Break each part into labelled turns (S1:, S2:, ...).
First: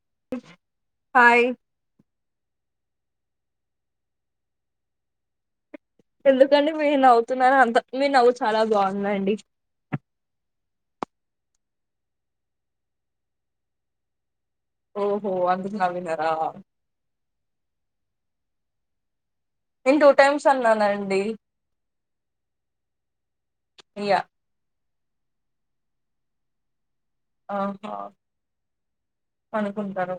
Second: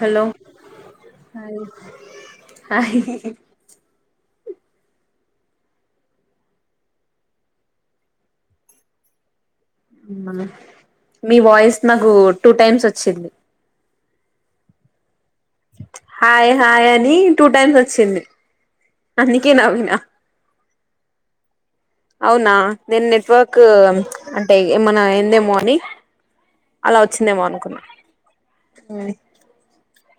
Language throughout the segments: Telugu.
S1: హలో
S2: హాయ్
S1: హాయ్
S2: ఎందుకంటే మీరు నవ్వుతున్నారు అంత మీ నవ్వు చాలా బాగుదండి
S1: మీ వాయిస్ నాకు టూ టైమ్స్ ఓచ్చింది
S2: ఓ
S1: హాయ్ హాయ్ అని టూ టైమ్స్ ఓచ్చింది
S2: నేను టూటైమ్స్ అన్నానండి
S1: అవునా నేన్ నెట్వర్కు
S2: ఇయ
S1: అంటే ఏమనా అందేమోననీ అలా ఓచ్చిందేమో అనుకున్నా
S2: ఆహా అనుకుంటాను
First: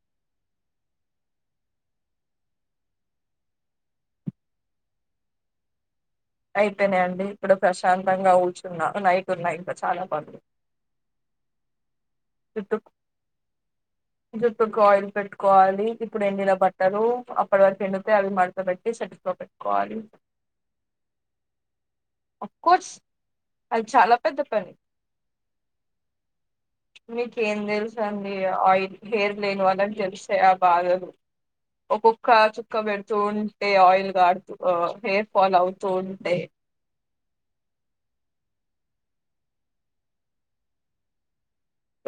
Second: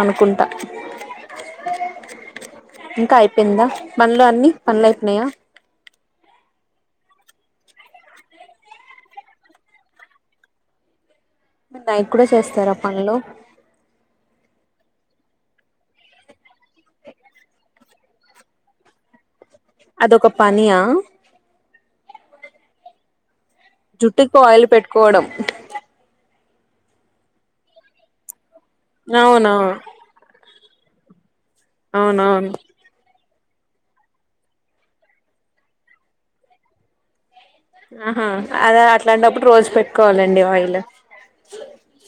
S1: అనుకుంటా ఇంకా అయిపోయిందా పనులు అన్ని పనులైపోయ్నాయా
S2: అయిపెనండి ఇప్పుడు ప్రశాంతంగా కూర్చున్నారు నైట్ ఉన్నాయి ఇంక చాలా పనులు
S1: మీరు నైట్ కూడా చేస్తారా పన్లు
S2: జుట్టుకి ఆయిల్ పెట్టుకోవాలి ఇప్పుడు ఎండిన బట్టరు అప్పట్వరకు ఎండుతే అవి మడత పెట్టి సెల్ఫ్ లో పెట్టాలి
S1: అదొక పనియా
S2: అఫ్కోర్స్
S1: జుట్టుకు ఆయిల్ పెట్టుకోవడం
S2: మీకు ఏం తెల్సుండి ఆయిల్ హెర్
S1: అవునవును
S2: లేను వాళ్ళనకి తెలిస్తే ఆ బాధలు ఒకోక్క
S1: అవునవును
S2: చుక్క పె పెడ్తూంటే ఆయిల్ కార్తుంటే హ హెయిర్ ఫాల్ అవుతూ ఉంటే
S1: ఆహా అద అట్లాంటప్పుడు రోజు పెట్టుకోవాలండి ఆయిల్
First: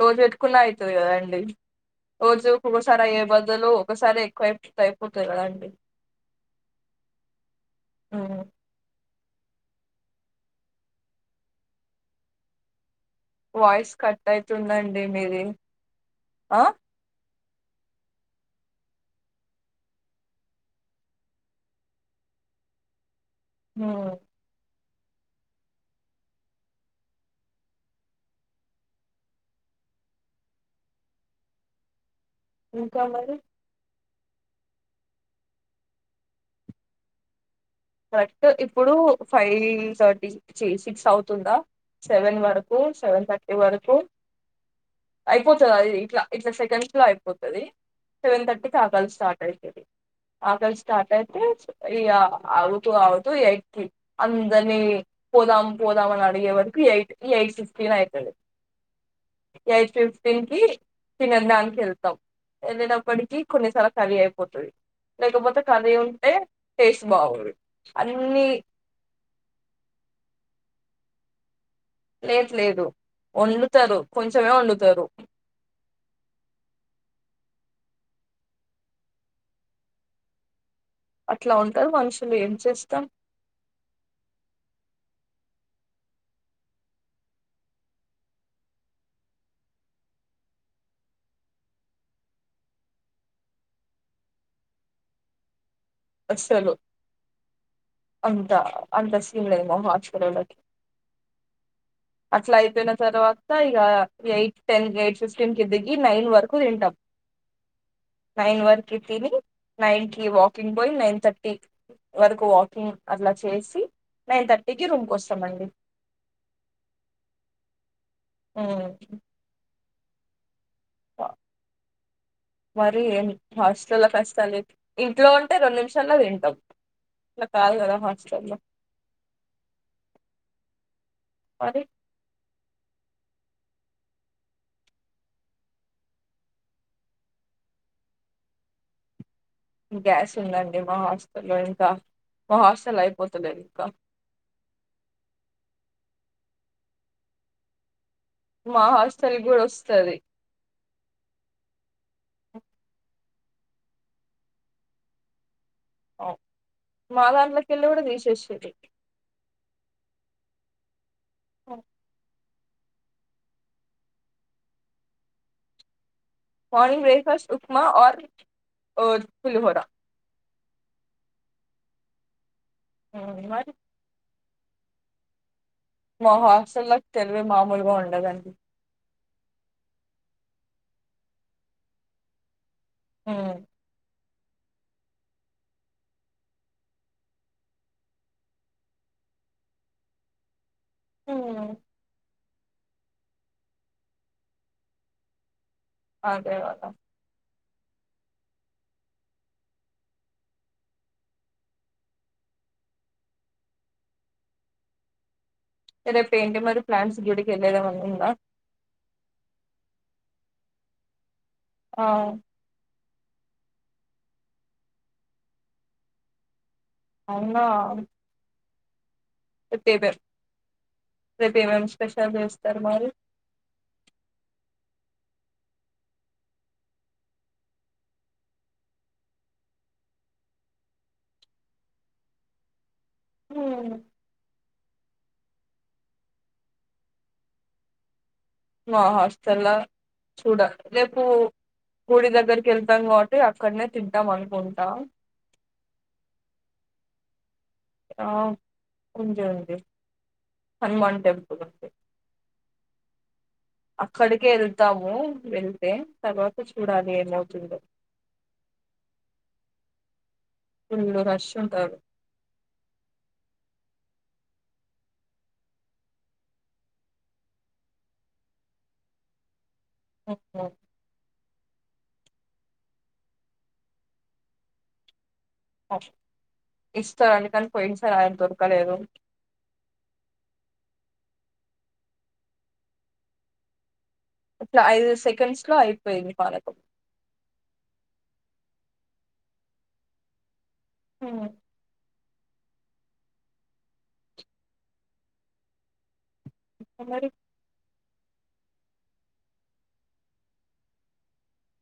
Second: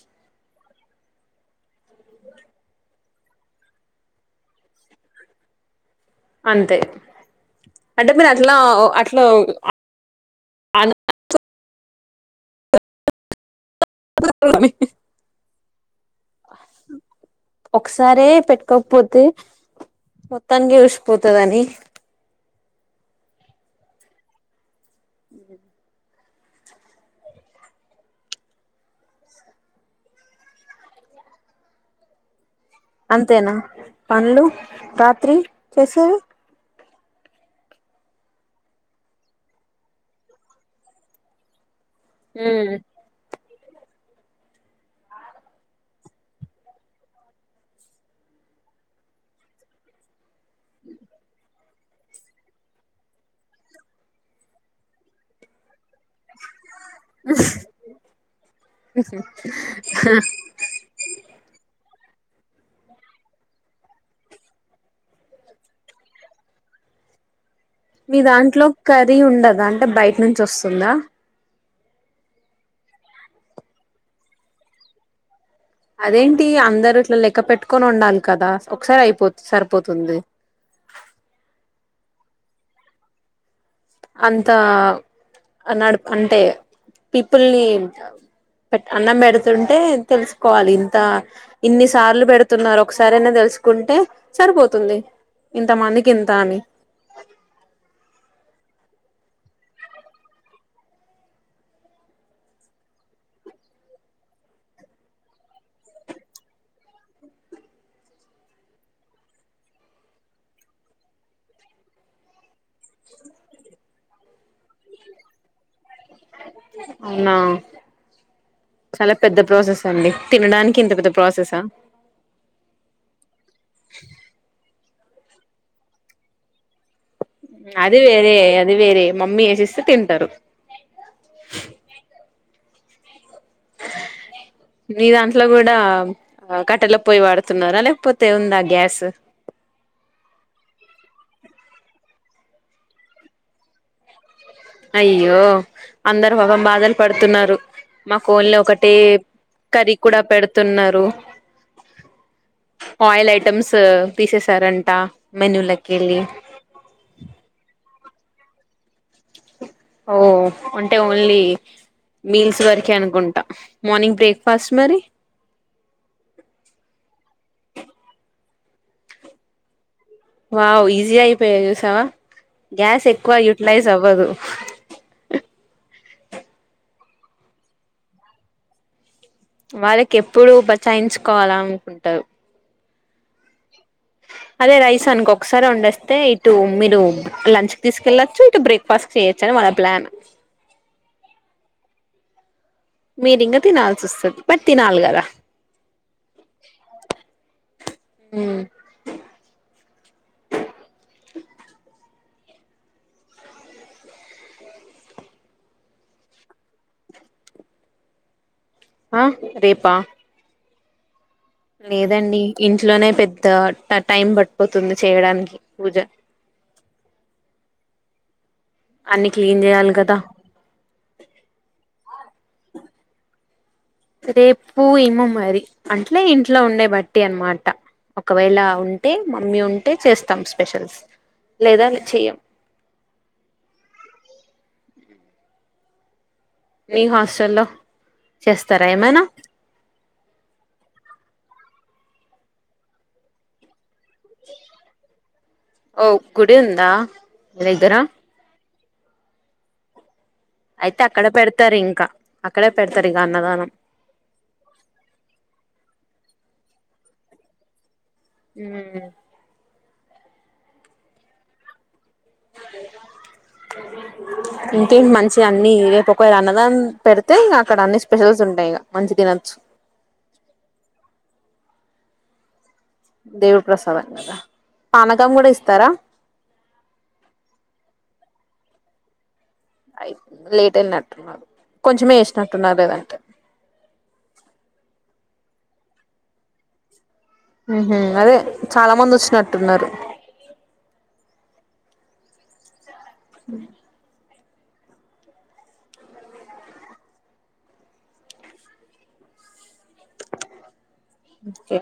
S2: రోజు వెట్టుకున్న అయ్తది కదాండి రోజు ఒకోకసారి అయ్యే బదులు ఒకసారే ఎక్కువ అయి అయిపోతాయి కదండి
S1: అంతే అంటే
S2: ఉమ్.
S1: మీరట్లా అట్లా ఇంట్లో ఆ
S2: వాయిస్ కట్ అవుతుందండి మీది
S1: ఒకసారే పెట్టుకోకపోతే మొత్తానికి ఉసిపోతదని
S2: ఉ మ్ ఇంకా మరి
S1: అంతేనా పన్లు రాత్రి చేసేవి
S2: కరెక్ట్ ఇప్పుడు ఫైవ్ థర్టీ చి సిక్స్ అవుతుందా సెవెన్ వరకు సెవెన్ థర్టీ వరకు అయిపోతది అది ఇట్లా ఇట్లా సెకండ్స్ లో అయిపోతది సెవెన్ థర్టీకి ఆకలి స్టార్ట్ అయితది ఆకలి స్టార్ట్ అయితే ఇగా ఆగుతూ ఆగుతూ ఎయిట్కి అందరిని పోదాం పోదామని అడిగే వరకు ఎయిట్కి ఎయిట్ ఫిఫ్టీన్ అయితది ఎయిట్ ఫిఫ్టీన్ కి తినదానికి వెల్ తం వెళ్ళినప్పటికీ కొన్నిసార్లు కర్రీ అయిపోతది లేకపోతే కర్రీ ఉంటే టేస్ట్ బాగోదు
S1: మీ
S2: అన్ని
S1: దాంట్లో కర్రీ ఉండదా అంటే బయట నుంచి వస్తుందా
S2: లేదు లేదు వండుతరు కొంచమే వండుతరు
S1: అదేంటి అందరు ఇట్లా లెక్క పెట్టుకొని వొండాలి కదా ఒకసారి అయిపో సరిపోతుంది
S2: అట్లా ఉంటరు మనుషులు ఏం చేస్తాం
S1: అంత నడప్ అంటే పీపుల్ని పె అన్నం పెడుతుంటే తెలుసుకోవాలి ఇంత ఇన్ని సార్లు పెడుతున్నారు ఒకసరైన తెల్ స్కుంటే సరిపోతుంది ఇంతమందికి ఇంత అని
S2: అస్సలు అంత అంత సీన్లేదు మా హాస్టలోలకి అట్లా అయిపోయిన తర్వాత ఇగ ఎయిట్ టెన్ ఎయిట్ ఫిఫ్టీన్ కి దిగి నైన్ వరకు తింటాం నైన్ వర్కి తిని నైన్ కి వాకింగ్ బోయ్ నైన్ థర్టీ వరకు వాకింగ్ అట్లా చేసి నైన్ థర్టీకిి రూమ్కొస్తం అండి
S1: అవునా చాలా
S2: ఉమ్.
S1: పెద్ద ప్రాసెస్ అండి తినడా
S2: మరి ఏం హాస్టల్ల కష్టాలు ఇంట్లో ఉంటే రెండు నిమిషాల్లో తింటాం ఇట్లా కాదు కదా
S1: అది వేరే
S2: హాస్టల్లో
S1: అది వేరే మమ్మీ ఎసిస్తే తింటారు
S2: అది
S1: మీ దాంట్లో కూడా కట్టెల పొయి వాడుతున్నారా లేకపోతే ఉందా గ్యాస్
S2: గ్యాస్ ఉందండి మా హాస్టల్లో ఇంకా మా హాస్టళ్ల అయిపోతలేదు ఇంకా
S1: అయ్యో అందరు పాపం బాధలు పడుతున్నారు మాక్ ఓన్లీ
S2: మా
S1: ఒకటి
S2: హాస్టల్ కూడా
S1: కర్రీ
S2: వస్తది
S1: కూడా పెడుతున్నారు ఆయిల్ ఐటమ్స్ తీసేసారంట మెన్యూ లె
S2: ఓ మాదాంట్లకెళ్ళి కూడా తీశేశిరు
S1: ఓ అంటే ఓన్లీ మీల్స్ ట్ వరకే అనుకుంటా మార్నింగ్ బ్రేక్ఫాస్ట్ మరి
S2: మార్నింగ్ బ్రేక్ఫాస్ట్ ఉప్మా ఆర్ ఒ పులిహోర
S1: వావ్ ఈజీ అయిపోయా చూసావా గ్యాస్ ఎక్కువ
S2: మరి
S1: యూటిలైజ్ అవ్వదు
S2: మా హాస్టళ్లకి తెలివి మామూలుగా ఉండదండి
S1: వాళ్ళకి ఎప్పుడు బచాయించుకోవాల అనుకుంటారు
S2: ఉ
S1: అదే రైస్ అనుకో ఒకసారి వొండేస్తే ఇటు మీరు లంచ్ కి తీసుకెళ్ళచ్చు అటు బ్రేక్ఫాస్ట్ చేయచ్చని వాళ్ళ ప్లాన్
S2: ఉ
S1: మీరింగా తినాల్సి వస్తది బట్ తినాలి కదా
S2: అదే కదా
S1: ఉమ్
S2: రేపు ఏంటి మరి ప్లాన్స్ గుడికి వెళ్ళేది ఏమన్న ఉందా
S1: ఆ రేపా
S2: ఆ
S1: లేదండి ఇంట్లోనే పెద్ పెద్ద ట టైం పడిపోతుంది చేయడానికి పూజ
S2: అవునా
S1: అన్ని క్లీన్ చేయాలి
S2: రేపువే
S1: కదా
S2: రేపు ఏమేమే స్పెషల్ చేస్తారు మరి
S1: రేపు ఏమో మరి అంటలే ఇంట్లో ఉండే బట్టి అనమాట ఒకవేళ ఉంటే మమ్మీ ఉంటే చేస్తాం స్పెషల్స్ లేదా చెయ్యం
S2: ఉమ్.
S1: ని హాస్టల్ లో
S2: మా హాస్టల్లో చూడాల రేపు గుడి దగ్గరికి వెళ్తాను కాబట్టి అక్కడనే తింటాం అనుకుంటా
S1: ఓ గుడి ఉందా మీ దెగర
S2: ఆ ఉంది ఉంది
S1: అయితే
S2: హనుమాన్
S1: అక్కడే
S2: టెంపుల్
S1: పెడతారు
S2: ఉంది
S1: ఇంకా అక్కడే పెడతారు ఇగ అన్నదానం
S2: అక్కడికే వెళ్తాము వెళ్తే తర్వాత చూడాలి ఏమవుతుందో
S1: ఉమ్
S2: ఫుల్ రష్ ఉంటారు
S1: ఇంకేంటి మంచి అన్ని రేపు ఒకవేళ అన్నదాన్ని పెడితే ఇంక అక్కడ అన్ని స్పెషల్స్ ఉంటాయి ఇక మంచి తిన చు
S2: ఓహో.
S1: దేవుడు ప్రసాదం కదా పానకం కూడా ఇస్త
S2: ఇస్తారు అందుకని పోయిన సార్ ఆయన దొరకలేదు
S1: అయితే లేట్ అయినట్టున్నారు కొంచమే వేసినట్టున్నారు లేదంటే
S2: ఇట్లా ఐదు సెకండ్స్ లో అయిపోయింది పానకం
S1: ఉమ్ అదే చాలా మంది వచ్చినట్టున్నారు
S2: ఉమ్మ్
S1: మ్
S2: ఇంకా మరి
S1: ఓకే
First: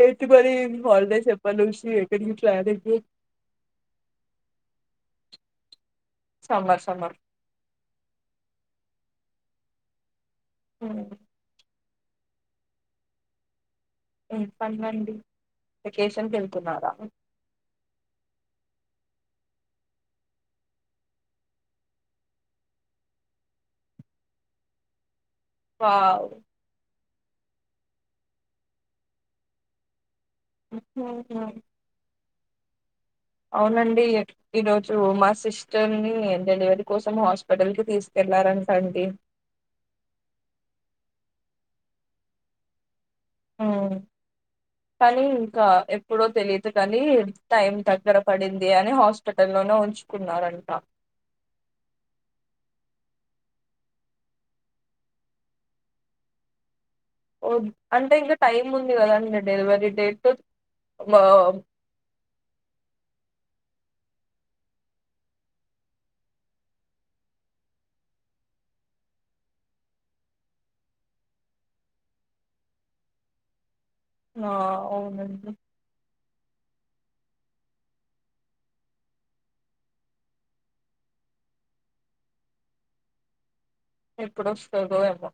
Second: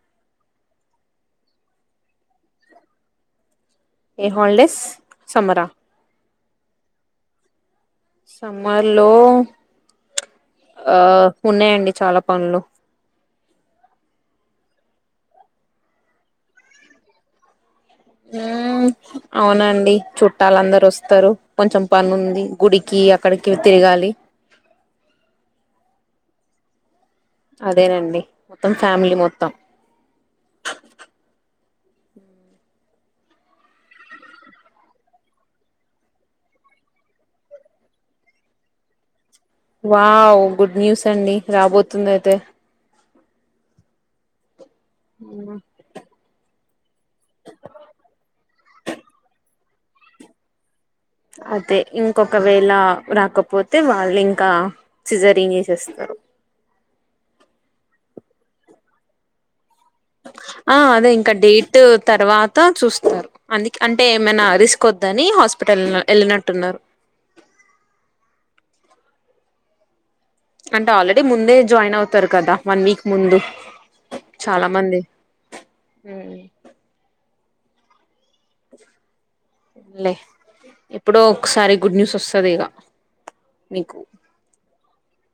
S2: ఏంటి మరి హాలిడేస్ ఎప్పటినుంచి ఎక్కడికి ప్లానింగ్
S1: ఎ హోల్డెస్ సమ్మరా
S2: సమ్మర్ సమ్మర్
S1: సమ్మర్ లో ఆ
S2: హ్మ్.
S1: ఉన్నాయండి చాలా పనులు
S2: ఎమ్ పన్నండి వెకేషన్ కి వెళ్తున్నారా
S1: ఉమ్ అవునండి చుట్టాలు అందరు వస్తారు కొంచెం పని ఉంది గుడికి అక్కడికి తిరగాలి
S2: వావ్
S1: అదేనండి మొత్తం ఫ్యామి మొత్తం
S2: అవునా అవునండి ఈరోజు మా సిస్టర్ ని డెలివరీ కోసం హాస్పిటల్ కి తీసుకె వెళ్లారు అంట అండి
S1: వావ్ గుడ్ న్యూస్ అండి రాబోతుంది అయితే
S2: కానీ ఇంకా ఎప్పుడో తెలియదు కానీ టైం దగ్గర పడింది అని హాస్పిట లోనే ఉంచుకున్నారంట
S1: అతే ఇంకొకవేళ రాకపోతే వాళ్ళు ఇంకా సిజరింగ్ చేసేస్తారు
S2: ఓ అంటే ఇంకా టైం ఉంది కదండి డెలివరీకి
S1: ఆ అదే ఇంకా డేట్ తరువాత చూస్తారు అందికే అంటే ఏమైనా రిస్కోద్దని హాస్పిటల్ ఎళ్ళినట్టున్నరు అంటే ఆల్రెడీ ముందే జాయిన్ అవుతారు కదా వన్ వీక్ ముందు
S2: ఆ
S1: చాలా మంది
S2: అవునండి
S1: లే ఎప్పుడో ఒకసారి గుడ్ న్యూస్ వస్తదిగ
S2: ఎప్పుడోస్తదో ఏమో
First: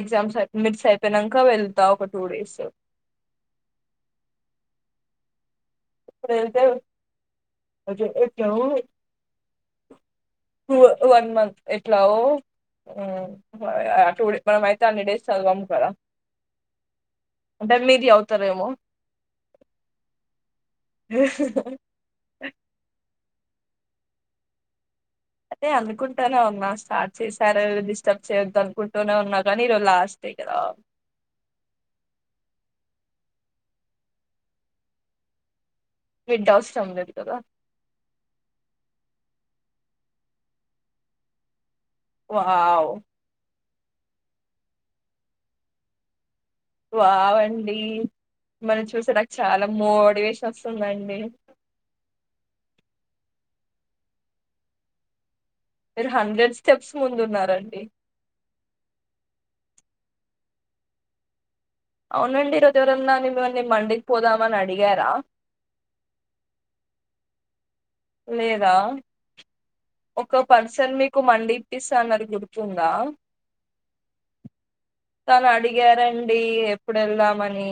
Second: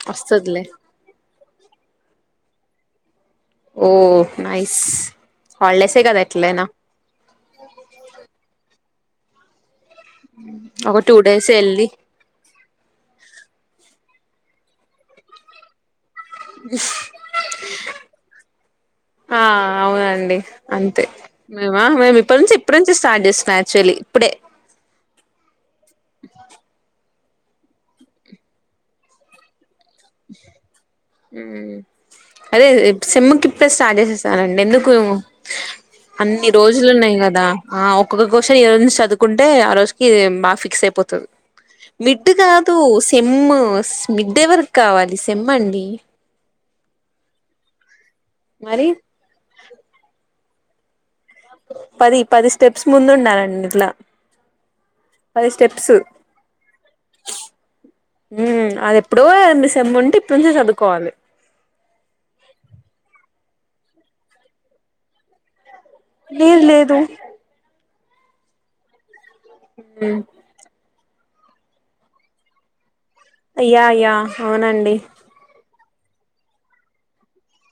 S2: ఎగ్జామ్స్
S1: వస్తదిలే
S2: మిడ్స్ అయిపోయినంక వెళ్తా ఒక టూ డేస్
S1: ఓ నైస్ హాలిడేసే కద
S2: ఇప్పుడు వెళ్తే
S1: ఎట్లైనా ఒక
S2: అ
S1: టూ
S2: వన్
S1: డేస్
S2: మంత్
S1: వెళ్ళి
S2: ఎట్లాగో మేమైతే అన్ని డేస్ చదవం కదా అంటే మీరు చదువుతారేమో
S1: ఆ అవునండి అంతే మేమ మేమిప్పటినుంచే ఇప్పునుంచే స్టార్ట్ చేస్తున్న అక్చుఅల్లీ ఇప్పుడే
S2: అదే అనుకుంటానే ఉన్నా స్టార్ట్ చేసారు డిస్టర్బ్ చేయొద్దు అనుకుంటూనే ఉన్నా కానీ లాస్ట్ డే కదా
S1: అదే సెమ్ముకిప్పుడే స్టార్ట్ చేసేస్తానండి ఎందుకూ అన్ని
S2: విడ్ అవసరం లేదు
S1: రోజులున్నాయి కదా ఆ ఒక్కొక్క క్యూషన్ ఈరోజునుంచి చదువు కుంటే ఆ రోజుకి బాగా ఫిక్స్ అయిపోతది మిడ్ కాదు
S2: వావ్
S1: సిమ్ మిడేవరికి కావాలి సేమ్మండి
S2: వావ్ అండి మిమ్మల్ని
S1: మరి
S2: చూస్తే చాలా మోటివేషన్ వస్తుందండి
S1: పది పది స్టెప్స్ ముందు ఉండాలండిట్లా పది స్టెప్స్
S2: మీరు హండ్రెడ్ స్టెప్స్ ముందున్నారండి
S1: అది ఎప్పుడో మ్ముంటే ఇప్పుడ్నుంచే చదువుకోవాలి
S2: అవునండి ఈరోజు ఎవరన్నా మిమ్మల్ని మండికి పోదామ అని అడిగారా
S1: లేదు లేదు
S2: లేదా ఒక పర్సన్ మీకు మీకు మండిప్పిస్తాన్నది గుర్తుందా
S1: యః యః అవునండి
S2: తను అడిగారండి ఎప్పుడెళ్దామని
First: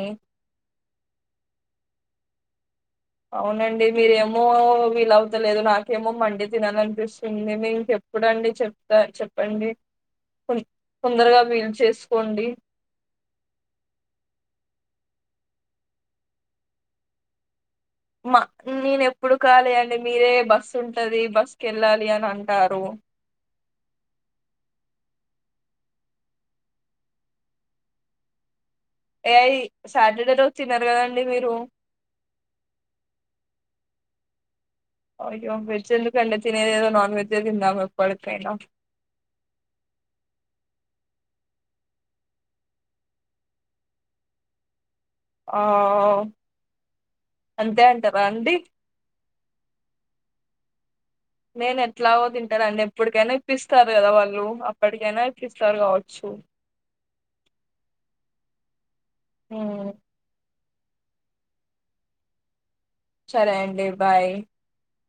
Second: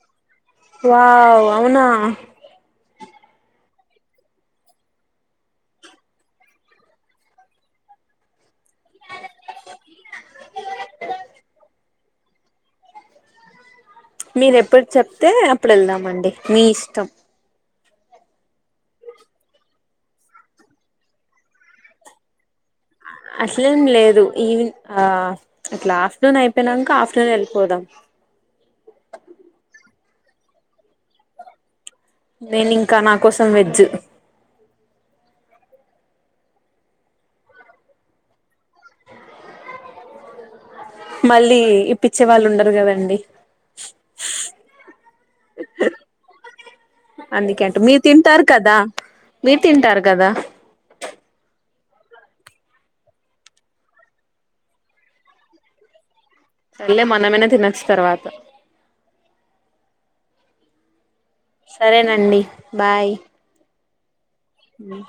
S1: వావ్ అవునా
S2: అవునండి మీరేమో వీలవతలేదు నాకేమో మండి తినాలనిపిస్తుంది మీక్ చెప్ ఎప్పుడండి చెప్తా చెప్పండి తొందరగా వీలు చేసుకోండి
S1: మీరు ఎప్పుడు చెప్తే అప్పుడు వెళ్దామండి మీ ఇష్టం
S2: మా నేనెప్పుడు కాలి అండి మీరే బస్ ఉంటది బస్కెల్లాలి అని అంటారు
S1: అట్లెంలేదు ఈవిన్ ఆ అట్లా ఆఫ్టర్నూన్ అయిపోయినాక ఆఫ్టర్నూన్ వెళ్ళిపోదాం
S2: ఏఐ సాటర్డే రోజు తినరు కదండి మీరు
S1: నేను ఇంకా నా కోసం వెజ్
S2: అయ్యో వెజెందుకండి తినేదేదో నాన్వెజ్ ఎ తిందా ఎప్పుడికైన
S1: మళ్ళీ ఇప్పించే వాళ్లుండరు కదండి
S2: ఆ
S1: అందుకే అంట
S2: అంతే
S1: మీరు
S2: అంటారా
S1: తింటారు
S2: అండి
S1: కదా మీరు తింటారు కదా
S2: నేను ఎట్లాగో తింటానండి ఎప్పటికైనా ఇప్పిస్తారు కదా వాళ్ళు అప్పటికైనా ఇప్పిస్తారు కావచ్చు
S1: సర్లే మనమైనా తినొచ్చు తర్వాత
S2: ఉమ్
S1: సరేనండి
S2: సరే అండి బాయ్
S1: ఉమ్